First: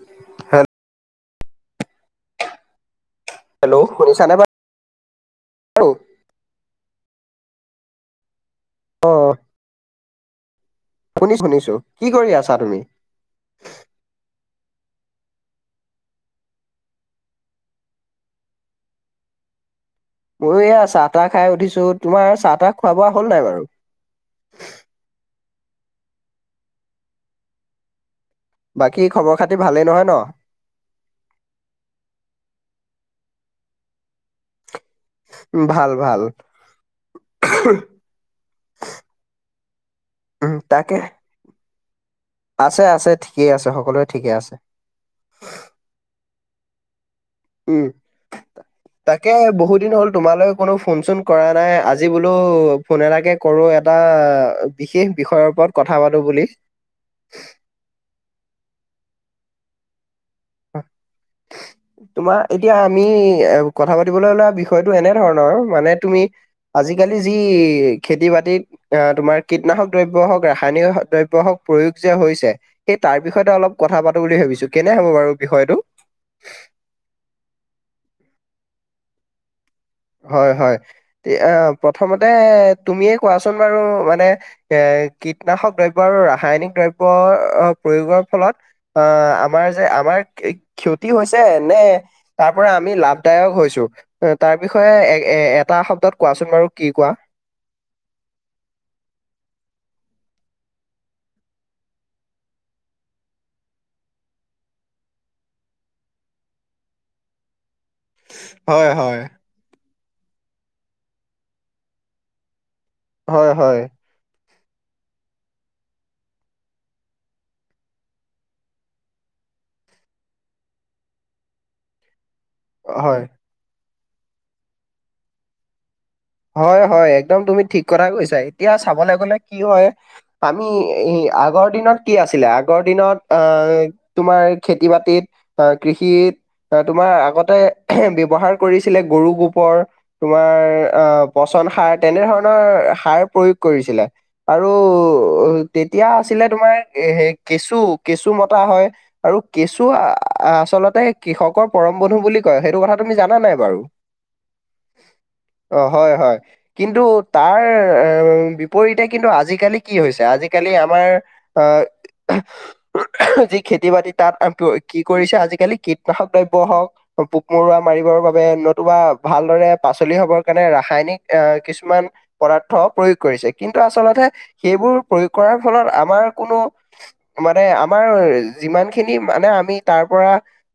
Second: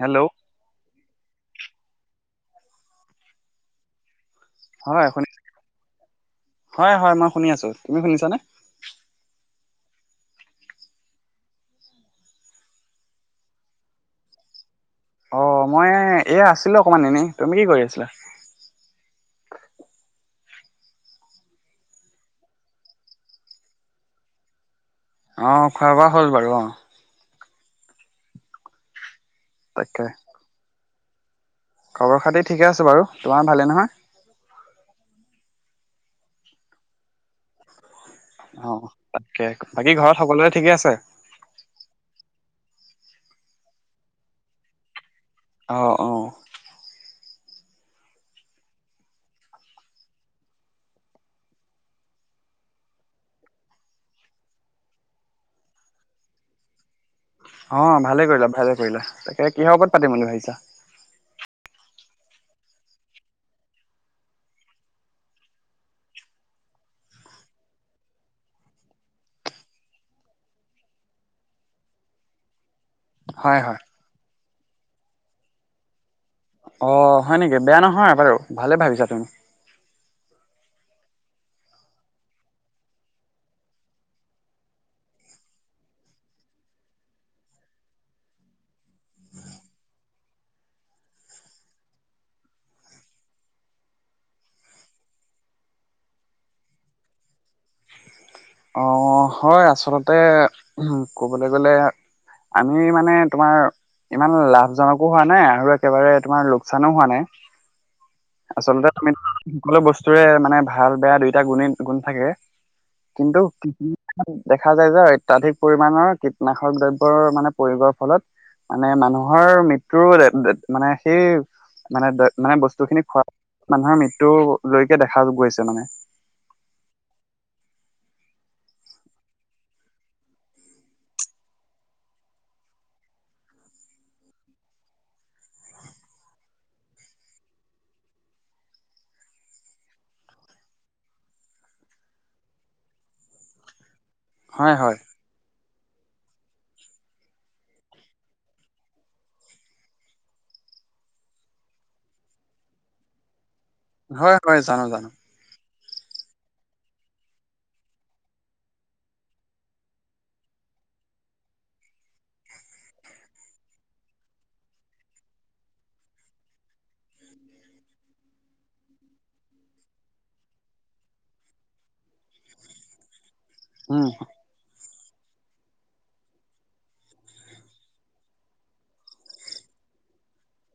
Hello হেল hello মনিছা ন হয় - হয় - হয় মই শুনি আছো তুমি শুনিছানে? অ' শুনিছো শুনিছো কি কৰি আছা তুমি অ মই এয়া আছিলো অকমান এনেই তুমি কি কৰি আছিলা [unintelligible] ময় এয়া চাহ তাহ খাই উঠিছো তোমাৰ চাহ তাহ খোৱা বোৱা হল নাই বাৰু। অঁ খোৱা বোৱা হ'ল বাৰু অঁ বাকী খবৰ খাতি ভালেই তাকে নহয় ন খবৰ খাতি ঠিকে আছে বাৰু তোমাৰ ভালে নহয়। ভাল ভাল অ, তাকে বাকী ঘৰত সকলোৰে উম ঠিকে তাকে আছে। আছে আছে ঠিকেই আছে সকলোৱে ঠিকেই আছে অ অ উম, তাকে বহুত দিন হ'ল তোমালৈ কোনো ফোন চোন কৰা নাই আজি বোলো ফোন এলাকে কৰো এটা বিশেষ বিষয়ৰ ওপৰত কথা পাতো বুলি। অ ভালে কৰিলা ভালে কৰিলা তাকে কিহৰ ওপৰত পাতিম বুলি ভাবিছো অ তোমাৰ এতিয়া আমি এ কথা পাতিবলৈ ওলোৱা বিষয়টো এনে ধৰণৰ মানে তুমি আজাল যি খতি বাতিত যে হৈছে সেই তাৰ বিষয়তে হয় অলপ হয় কথা পাতো বুলি ভাবিছো কেনে হ'ব বাৰু বিষয়টো অ, হয় নেকি বেয়া নহয় বাৰু ভালে ভাবিছা তুমি। হয় - হয় প্ৰথমতে তুমিয়ে কোৱাচোন বাৰু মানে এ কীটনাশক দ্ৰব্য আৰু ৰাসায়নিক দ্ৰব্য প্ৰয়োগৰ ফলত আহ আমাৰ যে আমাৰ ক্ষতি হৈছে নে তাৰ পৰা আমি লাভদায়ক হৈছো তাৰ বিষয়ে এ এ এটা শব্দত কোৱাচোন বাৰু কি কোৱা অ হয় আচলতে ক'বলৈ গ'লে আমি মানে তোমাৰ ইমান লাভজনকো হোৱা নাই আৰু একেবাৰে তোমাৰ লোকচানো হোৱা নাই আচলতে হয় হয়। আ সকলো বস্তুৰে মানে ভাল বেয়া দুইটা গুণেই গুণ থাকে কিন্তু হয় কি হয় দেখা যায় যে অত্যধিক পৰিমাণৰ কীটনাশক দ্ৰব্যৰ মানে প্ৰয়োগৰ ফলত মানে মানুহৰ মৃত্যুৰ মানে সেই মানে মানে বস্তুখিনি হয়। মানুহৰ মৃত্যু জৰিকে দেখা গৈছে মানে হয় হয় একদম তুমি ঠিক কথা কৈছা এতিয়া চাবলৈ গলে কি হয় আমি আগৰ দিনত কি আছিলে আগৰ দিনত অ তোমাৰ খেতি বাতিত অ কৃষি তোমাৰ আগতে ব্য্ৱহাৰ কৰিছিলে গৰু গৰ তোমাৰ আহ, পচন সাৰ তেনেধৰণৰ সাৰ প্ৰয়োগ কৰিছিলে আৰু হয় হয় তেতিয়া আছিলে তোমাৰ এ কেচু - কেচু মতা হয় আৰু কেচু আচলতে কৃষকৰ পৰম বন্ধু বুলি কয় সেইটো কথা তুমি জানা নাই বাৰু হয় হয় জানো জানো অ, হয় - হয় কিন্তু তাৰ বিপৰীতে কিন্তু আজিকালি কি হৈছে আজিকালি আমাৰ আহ যি খেতি বাতি তাত কি কৰিছে আজিকালি কীটনাশক দ্ৰব্য হওক। পোক মৰুা মাৰিবৰ বাবে নতুবা ভালদৰে পাচলি হব কাৰণে ৰাসায়নিক আহ কিছুমান পদাৰ্থ প্ৰয়োগ কৰিছে কিন্তু উম আচলতে সেইবোৰ প্ৰয়োগ কৰাৰ ফলত আমাৰ কোনো মানে আমাৰ যিমানখিনি মানে আমি তাৰ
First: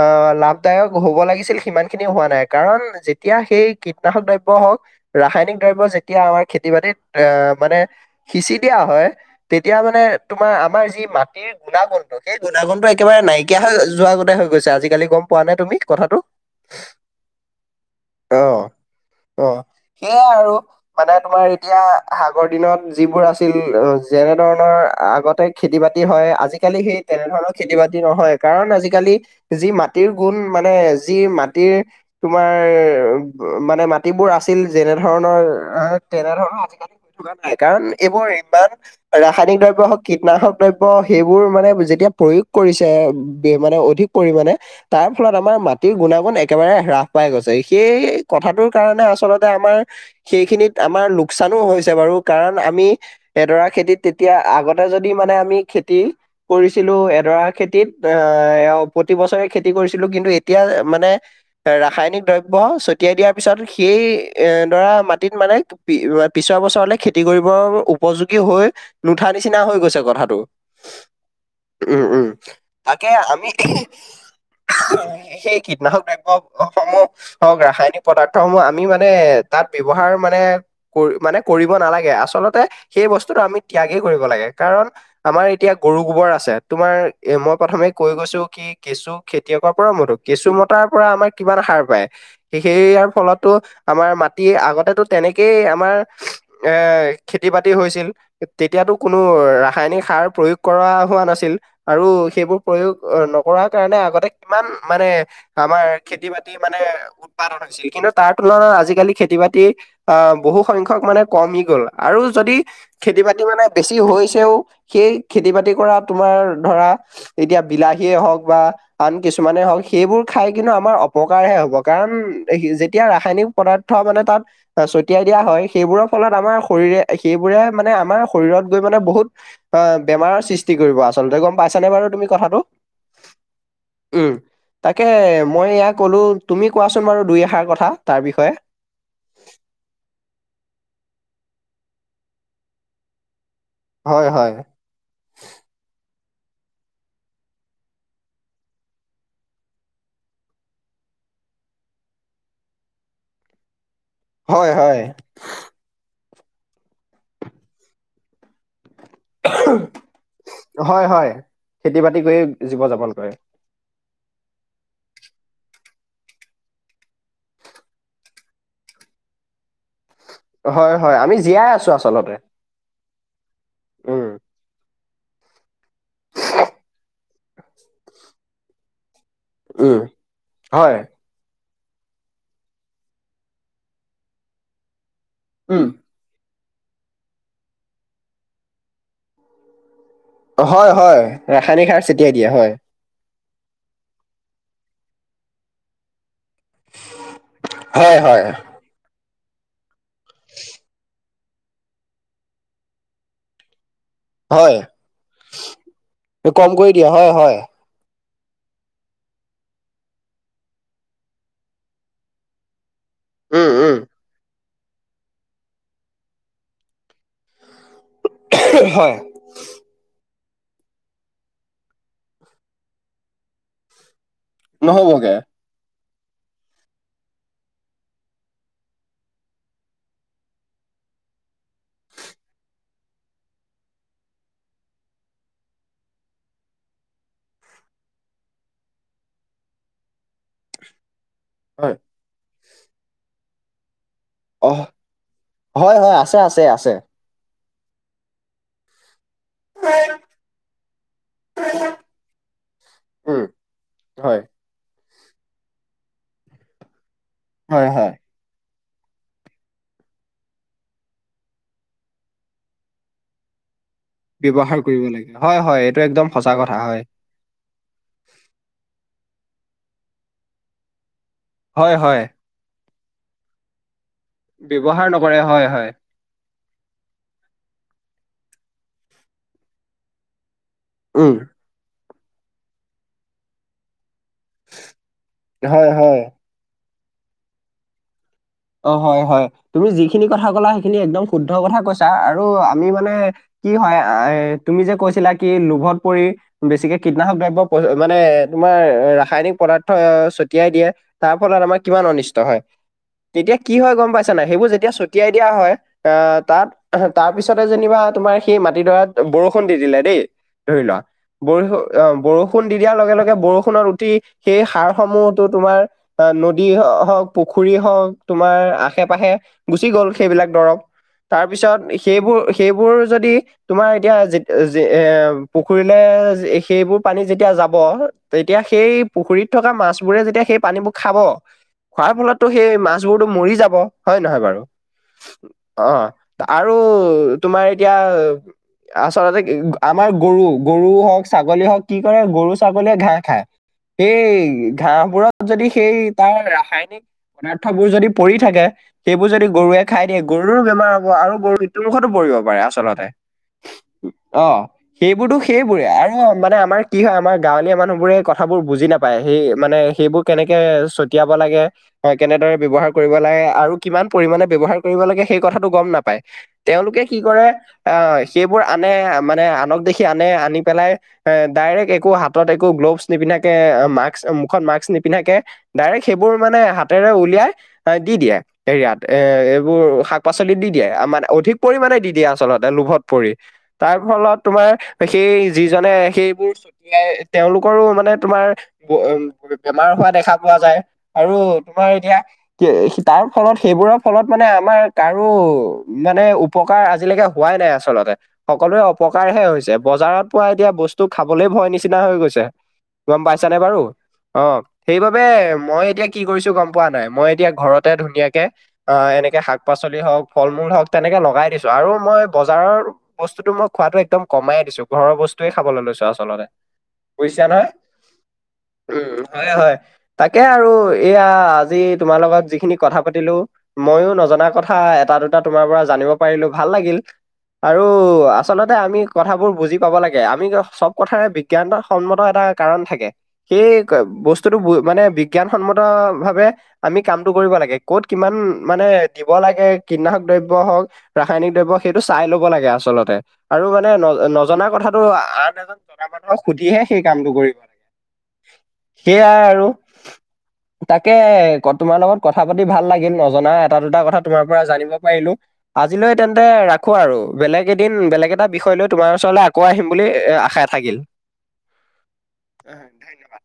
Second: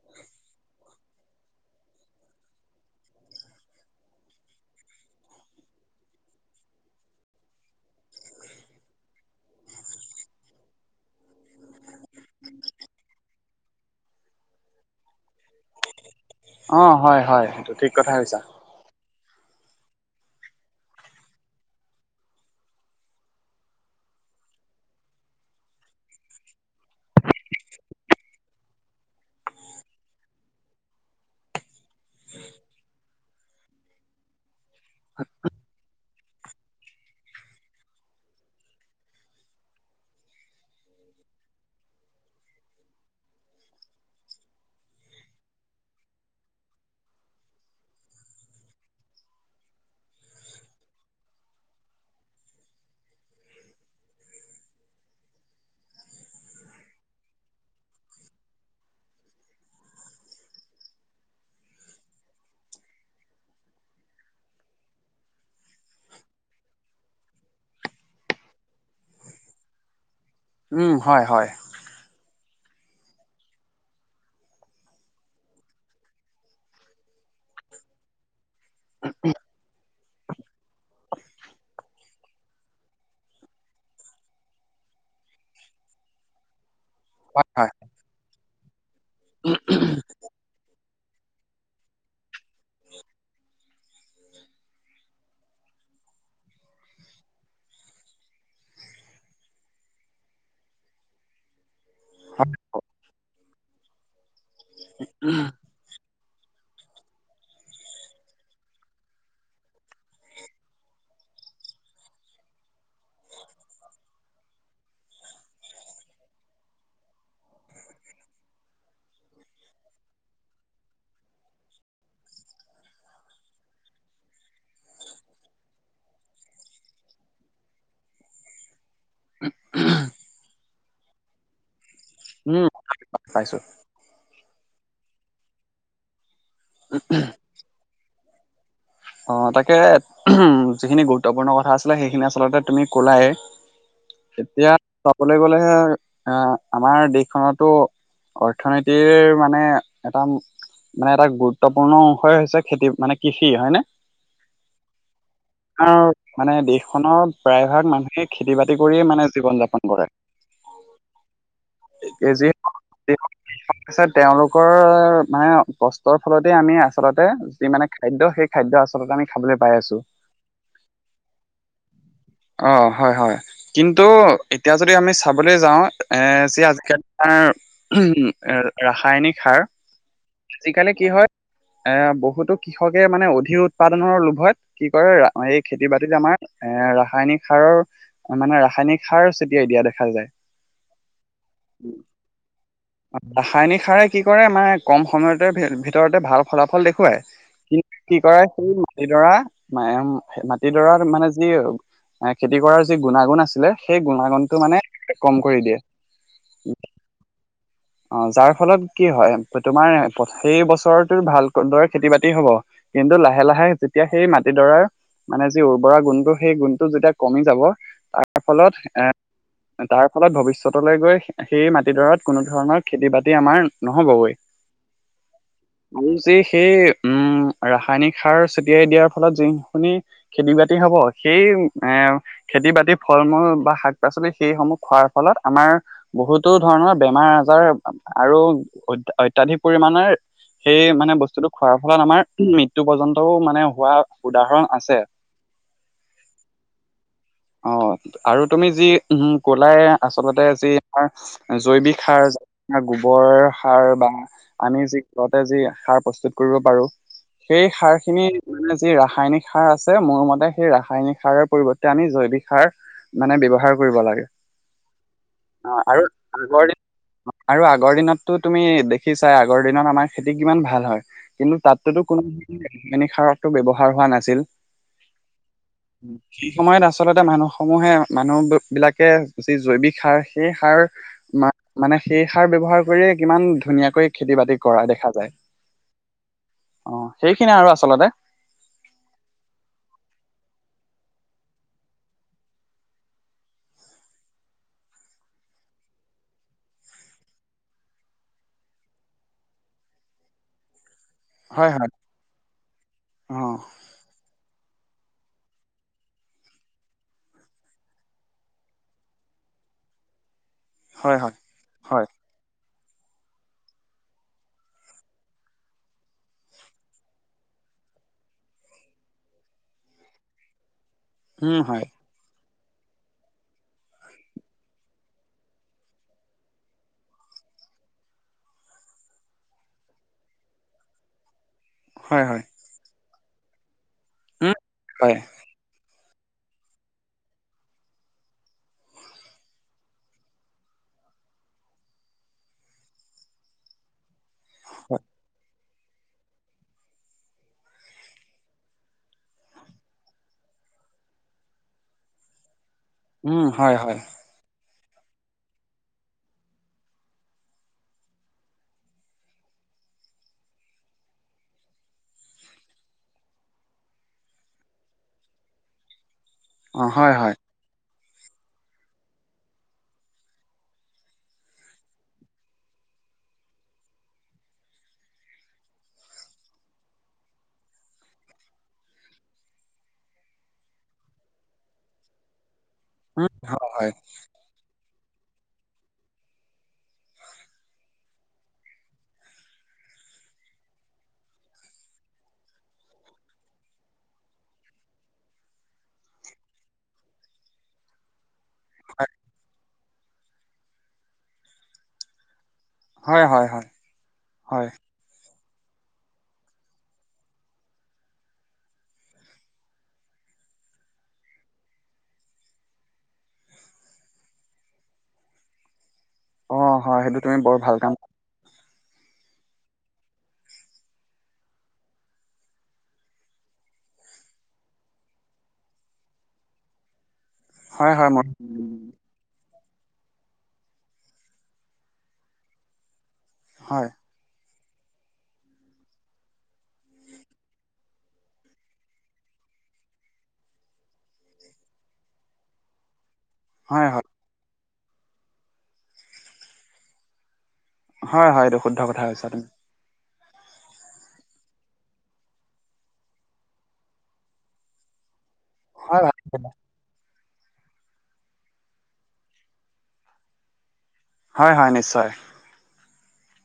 আহ লাভদায়ক হব লাগিছিল সিমান খিনি হোৱা নাই কাৰণ যেতিয়া সেই কীটনাশক দায় দ হওক ৰাসায়নিক দ্ৰব্য যেতিয়া আমাৰ খেতি বাতিত আহ মানে সিচি দিয়া হয় তেতিয়া মানে তোমাৰ আমাৰ যি মাটিৰ গুণাগুণটো সেই গুণাগুণটো একেবাৰে নাইকিয়া হৈ যোৱা আগতে গৈছে আজিকালি গম পোৱা নাই তুমি কথাটো। অ হয় হয় সেইটো ঠিক কথা কৈছা। অ অ সেয়াই আৰু মানে তোমাৰ এতিয়া আগৰ দিনত যিবোৰ আছিল যেনে। তেনে ধৰণৰ আগতে খেতি বাতি হয়। আজিকালি সেই তেনেধৰণৰ খেতি বাতি নহয়। কাৰণ আজিকালি যি মাটিৰ গুণ মানে যি মাটিৰ তোমাৰ মানে ম মাটিবোৰ আছিল যেনেধৰণৰ আহ তেনেধৰণৰ আজিকালি গ থকা নাই কাৰণ এইবোৰ ইমান ৰাসায়নিক দ্ৰব্য হওক কীটনাশক দ্ৰব্য সেইবোৰ মানে যেতিয়া প্ৰয়োগ কৰিছে মানে অধিক পৰিমাণে তাৰ ফলত আমাৰ মাটিৰ গুণাগুণ একেবাৰে হ্ৰাস পাই গৈছে সেই কথাটোৰ। কাৰণে আচলতে আমাৰ সেইখিনিত আমাৰ লোকচানো হৈছে বাৰু কাৰণ আমি এডৰা খেতিত তেতিয়া আগতে যদি মানে আমি খেতি কৰিছিলো এডৰা খেতিত এ প্ৰতি বছৰে খেতি কৰিছিলো। কিন্তু এতিয়া মানে ৰাসায়নিক দ্ৰব্য ছটিয়াই দিয়া পিছত সেই এ ধৰা মাটিত মানে পিছৰ বছৰ লৈ খেতি কৰিবৰ উপযোগী হৈ নুঠা নিচিনা হৈ গৈছে কথাত। হয়, হয়। তাকে আমি। সেই কীটনাশক দ্ৰব্য সমূহ হওক ৰাসায়নিক পদাৰ্থসমূহ আমি মানে তাত ব্যৱহাৰ মানে মানে কৰিব নালাগে আচলতে সেই। এই বস্তুটো আমি ত্যাগে কৰিব লাগে কাৰণ আমাৰ এতিয়া গৰু গোবৰ আছে তোমাৰ এ হয় মই হয় প্ৰথমে কৈ গৈছো। কি কেঁচু খেতিয়কৰ পৰাও মতো কেঁচু মতাৰ পৰা আমাৰ কিমান সাৰ পায় সেইয়াৰ ফলতো আমাৰ মাটি আগতেতো। তেনেকেই আমাৰ এ খেতি বাতি হৈছিল তেতিয়াতো কোনো ৰাসায়নিক সাৰ প্ৰয়োগ কৰা হোৱা নাছিল আৰু সেইবোৰ প্ৰয়োগ নকৰাৰ কাৰণে আগতে কিমান মানে আমাৰ খেতি বাতি মানে উৎপাদন হৈছিল কিন্তু তাৰ তুলনাত আজিকালি খেতি বাতি আহ বহু সংখ্য্ক মানে কমি গ'ল আৰু যদি খেতি বাতি মানে বেছি হৈছেও সেই খেতি বাতি কৰা তোমাৰ ধৰা এতিয়া বিলাহীয়ে হওক বা আন কিছুমানে হওক সেইবোৰ খাই কিন্তু আমাৰ অপকাৰহে হ'ব কাৰণ। যেতিয়া ৰাসায়নিক পদাৰ্থ মানে তাত ছটিয়াই দিয়া হয় সেইবোৰৰ ফলত আমাৰ শৰীৰে সে সেবোৰে মানে আমাৰ শৰীৰত গৈ মানে বহুত অ বেমাৰৰ সৃষ্টি কৰিব আচলতে গম পাইছা নে বাৰু। তুমি কথাটো উম পাইছো উম তাকে মই এ কলো তুমি কোৱাচোন বাৰু দুই এষাৰ কথা তাৰ বিষয়ে। অ তাকে যিখিনি গুৰুত্বপূৰ্ণ কথা আছিলে। সেইখিনি আচলতে তুমি ক'লাই। হয় হয় এতিয়া চাবলৈ গ'লে হে এ আমাৰ দেশখনতো। অৰ্থনীতিৰ মানে এটা। মানে এটা গুৰুত্বপূৰ্ণ অশ হৈছে খেতি মানে কৃষি হয় ন। হয়, হয়। মানে দেশখনৰ প্ৰায় ভাগ মানুহে খেতি বাতি কৰিয়ে মানে জীৱন যাপন কৰে। হয়, হয় খেতি বাতি যি কৰি জীৱ যাপন কৰে। আছে তেওঁলোকৰ মানে কষ্টৰ ফলতেই আমি আচলতে যি মানে খাদ্য সেই খাদ্য আ আমি খাবলৈ পাই আছো। হয়, হয় আমি জীয়াই আছো আচলতে। অ হয় হয়। কিন্তু উম এতিয়া যদি আমি চাবলৈ যাওঁ। এ চি [unintelligible] ৰাসায়নিক সাৰ উম আজি কালি কি হয়। এ বহুতো কৃষকে মানে অধিক উৎপাদনৰ লোভত কি কৰে। অ এই উম খেতি বাতিত আমাৰ এ ৰাসায়নিক সাৰৰ মানে ৰাসায়নিক সাৰ চটিয়াই দিয়া দেখা যায়। হয়, হয় ৰাসায়নিক সাৰ চটিয়াই দিয়ে হয়। ৰাসায়নিক সাৰে কি কৰে মানে কম সময়তে ভিতৰতে ভাল। ফলাফল দেখুৱাই কিন্তু হয় কি হয় কয়। মাটিডৰা ম মাটিডৰা মানে যি খেতি কৰাৰ যি গুণাগুণ আছিলে। সেই গুণাগুণটো মানে হয় কম কৰি দিয়ে। অ, কম কৰি দিয়ে হয় হয় যাৰ ফলত কি হয় তোমাৰ সেই বছৰটোৰ ভালকৈ দৰে খেতি বাতি হ'ব। কিন্তু লাহে লাহে লাহে উম উম যেতিয়া সেই মাটিডৰাৰ মানে যি উৰ্বৰা গুণটো, সেই গুণটো যেতিয়া কমি যাব তাৰ ফলত হয় এ তাৰ ফলত ভৱিষ্য ততলে গৈ সেই মাটিডৰাত কোনো ধৰণৰ খেতি বাতি আমাৰ নহ'বগৈ। নহ'বগে। আৰু যে সেই উম ৰাসায়নিক সাৰ ছটিয়াই দিয়াৰ ফলত যোনখিনি খেতি বাতি হ'ব সেই এ খেতি বাতিৰ ফ ফল মূল বা শাক পাচলি সেইসমূহ খোৱাৰ ফলত আমাৰ বহুতো ধৰণৰ বেমাৰ আজাৰ আৰু অ'ত অত্যাধিক পৰিমাণেৰ সেই মানে বস্তু বস্তুটো খোৱাৰ হয় ফলত আমাৰ মৃত্যু পৰ্যন্তও মানে হোৱা উদাহৰণ অহ আছে হয়, হয়। আছে, আছে, আছে। অ, আৰু তুমি যি উ ক'লাই আচলতে যি আমাৰ জৈৱিক সাৰ, গোবৰ উম, সাৰ বা হয়। আমি যি ঘৰতে যি সাৰ প্ৰস্তুত কৰিব পাৰোঁ, সেই হয় সাৰ হয়, খিনি মানে যি ৰাসায়নিক সাৰ আছে মোৰ মতে সেই ৰাসায়নিক সাৰৰ পৰিৱৰ্তে, আমি জৈৱিক সাৰ মানে ব্যৱহাৰ কৰিব লাগে ব্যৱহাৰ কৰিব লাগে হয়, অ হয়। আৰু এইটো একদম সঁচা আগৰ দিন কথা হয়। আৰু আগৰ দিনতটো তুমি দেখিছা চাই আগৰ দিনত আমাৰ খেতি কিমান ভাল হয়, কিন্তু হয় তাততো তো হয়, কোনো [unintelligible] সাৰকতো ব্যৱহাৰ হোৱা নাছ ব্যৱহাৰ নকৰে হয়, হয়। সেই সময়ত আচলতে মানুহ সমূহে, মানুহ বি বিলাকে যি জৈৱিক সাৰ সেই সাৰ উম, মা-মানে সেই সাৰ ব্যৱহাৰ কৰিয়েই কিমান ধুনীয়াকৈ খেতি বাতি কৰা দেখা যায়। হয় হয়। অ, সেইখিনিয়ে আৰু আচলতে। অ, হয়, হয়। তুমি যিখিনি কথা কলা সেইখিনি একদম শুদ্ধ কথা কৈছা আৰু আমি মানে কি হয় আ এ তুমি যে কৈছিলা কি লোভত পৰি বেছিকে কীটনাশক দ্ৰব্য [unintelligible] মানে তোমাৰ ৰাসায়নিক পদাৰ্থ ছটিয়াই দিয়ে। তাৰ ফলত হয় আমাৰ হয় কিমান অনিষ্ট হয়। অ তেতিয়া কি হয় গম পাইছা নাই? সেইবোৰ যেতিয়া ছতিয়াই দিয়া হয়, এ তাত, তাৰ পিছতে যেনিবা তোমাৰ সেই মাটিডৰাত ব'ৰ' ষুণ দি দিলে দেই। ধৰি লোৱা, হয় হয় বৰিষ অ, হয় বৰষুণ দি দিয়াৰ লগে লগে বৰষুণত উটি, সেই সাৰ সমূহতো তোমাৰ নদী হওঁক, পুখুৰী হওঁক তোমাৰ আশে পাশে গুচি গ'ল সেইবিলাক দৰৱ। তাৰ উম পিছত হয় সেইবোৰ সেইবোৰ যদি তোমাৰ এতিয়া যেত যে এ ও পুখুৰীলে য সেইবোৰ পানী যেতিয়া যাব তেতিয়া সেই পুখুৰীত থকা মাছ বোৰে যেতিয়া, সেই পানীবোৰ খাব। খোৱাৰ হয় হয় ফলতো সেই মাছবোৰতো মৰি যাব হয়ে নহয় উম বাৰু? হয় অ। আৰু' তোমাৰ এতিয়া আচলতে গ আমাৰ গৰু, গৰু হওঁক, ছাগলী হওঁক, কি কৰে গৰু ছাগলীয়ে ঘাঁহ খায়। সেইই হয় ঘাঁহবোৰত যদি সেই তাৰ ৰাসায়নিক থাবোৰ যদি পৰি থাকে। সেইবোৰ যদি গৰুৱে খাই দিয়ে, গৰুৰো বেমাৰ হ'ব আৰু গৰু মৃত্যু মুখতো পৰিব পাৰে। আচ আচলতে, উম হয় হয় অ। সেইবোৰতো সেইবোৰে আৰু মানে আমাৰ কি হয়, আমাৰ গাঁৱলীয়া মানুহ বোৰে কথাবোৰ বুজি নাপায়। সেই মানে সেইবোৰ কেনেকে ছটিয়াব লাগে কেনেদৰে ব্যৱহাৰ কৰিব লাগে, আৰু কিমান পৰিমাণে ব্যৱহাৰ কৰিব লাগে সেই কথাটো গম নাপায়। অ তেওঁলোকে হয় কি হয় কৰে আ' সেইবোৰ আনে মানে আনক দেখি আনে, আনি পেলাই এ ডাইৰেক্ট একো হাতত একো গ্ল'বচ নিপিন্ধাকে, এ মাক্স মুখত মাক্স নিপিন্ধাকে ডাইৰেক সেবোৰ মানে হা হাতেৰে উলিয়াই এ দি দিয়ে, এইয়াত এ এ এইবোৰ শাক পাচলিত দি দিয়ে আমা অধিক পৰিমাণ দি দিয়ে আচলতে লোভত পৰি। উম হয় হয় তাৰ ফলত তোমাৰ সেই যিজনে সেইবোৰ ছটিয়াই তেওঁলোকৰো মানে তোমাৰ ব এ বে-বেমাৰ হোৱা দেখা পোৱা যায়। আৰু তোমাৰ এতিয়া, কি এ তাৰ ফলত সেইবোৰৰ ফলত মানে আমাৰ কাৰো মানে উপ কাৰ আজিলৈকে হোৱাই নাই আচলতে সকলোে অপকাৰহে হৈছে বজাৰত পোৱা এতিয়া বস্তু খাবলৈ ভয় নিচিনা হৈ গৈছে। গম হয় পাইছা হয় নে হয় বাৰু অ হয় সেইবাবে মই এতিয়া কি কৰিছো। গম পোৱা নাই মই এতিয়া ঘৰতে ধুনীয়াকে অ এনেকে শাক পাচলি হওঁক ফল মূল হওঁক তেনেকে লগাই। দিছো আৰু মই বজাৰৰ বস্তুটো মই খোৱাতো একদম কমাই দিছো ঘৰৰ বস্তুয়ে খাবলৈ লৈছো আ। অ হয় সেইটো তুমি বৰ বুজিছানে নহয় ভাল কাম উ হয়, হয় তাকে আৰু এয়া আজি তোমাৰ লগত যিখিনি কথা পাতিলো। মইও নজনা কথা এটা দুটা তোমাৰ পৰা জানি। জানিব পাৰিলো ভাল লাগিল আৰু হয় হয় মই আচলতে আমি বুজি। পাব লাগে আমি চব কথাৰে বিজ্ঞানত সন্মত এটা কাৰণ থাকে সেই হয় বস্তু বস্ততো বিজ্ঞান সন্মত ভাৱে আমি কামটো কৰিব লাগে ক'ত কিমান মানে দিব লাগে কীটনাশক দ্ৰব্য হওঁক। ৰাসায়নিক দ্ৰব্য সেইটো চাই ল'ব লাগে আচলতে। আৰু হয় মানে হয় নজনা কথাটো আন এজন জনা মানুহক সুধিহে সেই কামটো কৰিব। হয় হয় এইটো শুদ্ধ কথা কৈছা সেইয়াই তুমি আৰু। তাকে তোমাৰ লগত কথা পাতি ভাল লাগিল নজনা এটা দুটা কথা তোমাৰ পৰা জানিব পাৰিলো। হয় হয় আজিলৈ তেন্তে ৰাখো আৰু। বেলেগ এদিন বেলেগ এটা বিষয় লৈ তোমাৰ ওচৰলৈ আকৌ আহিম বুলি আশা থাকিল। হয়, হয় নিশ্চয়। উ ধন্যবাদ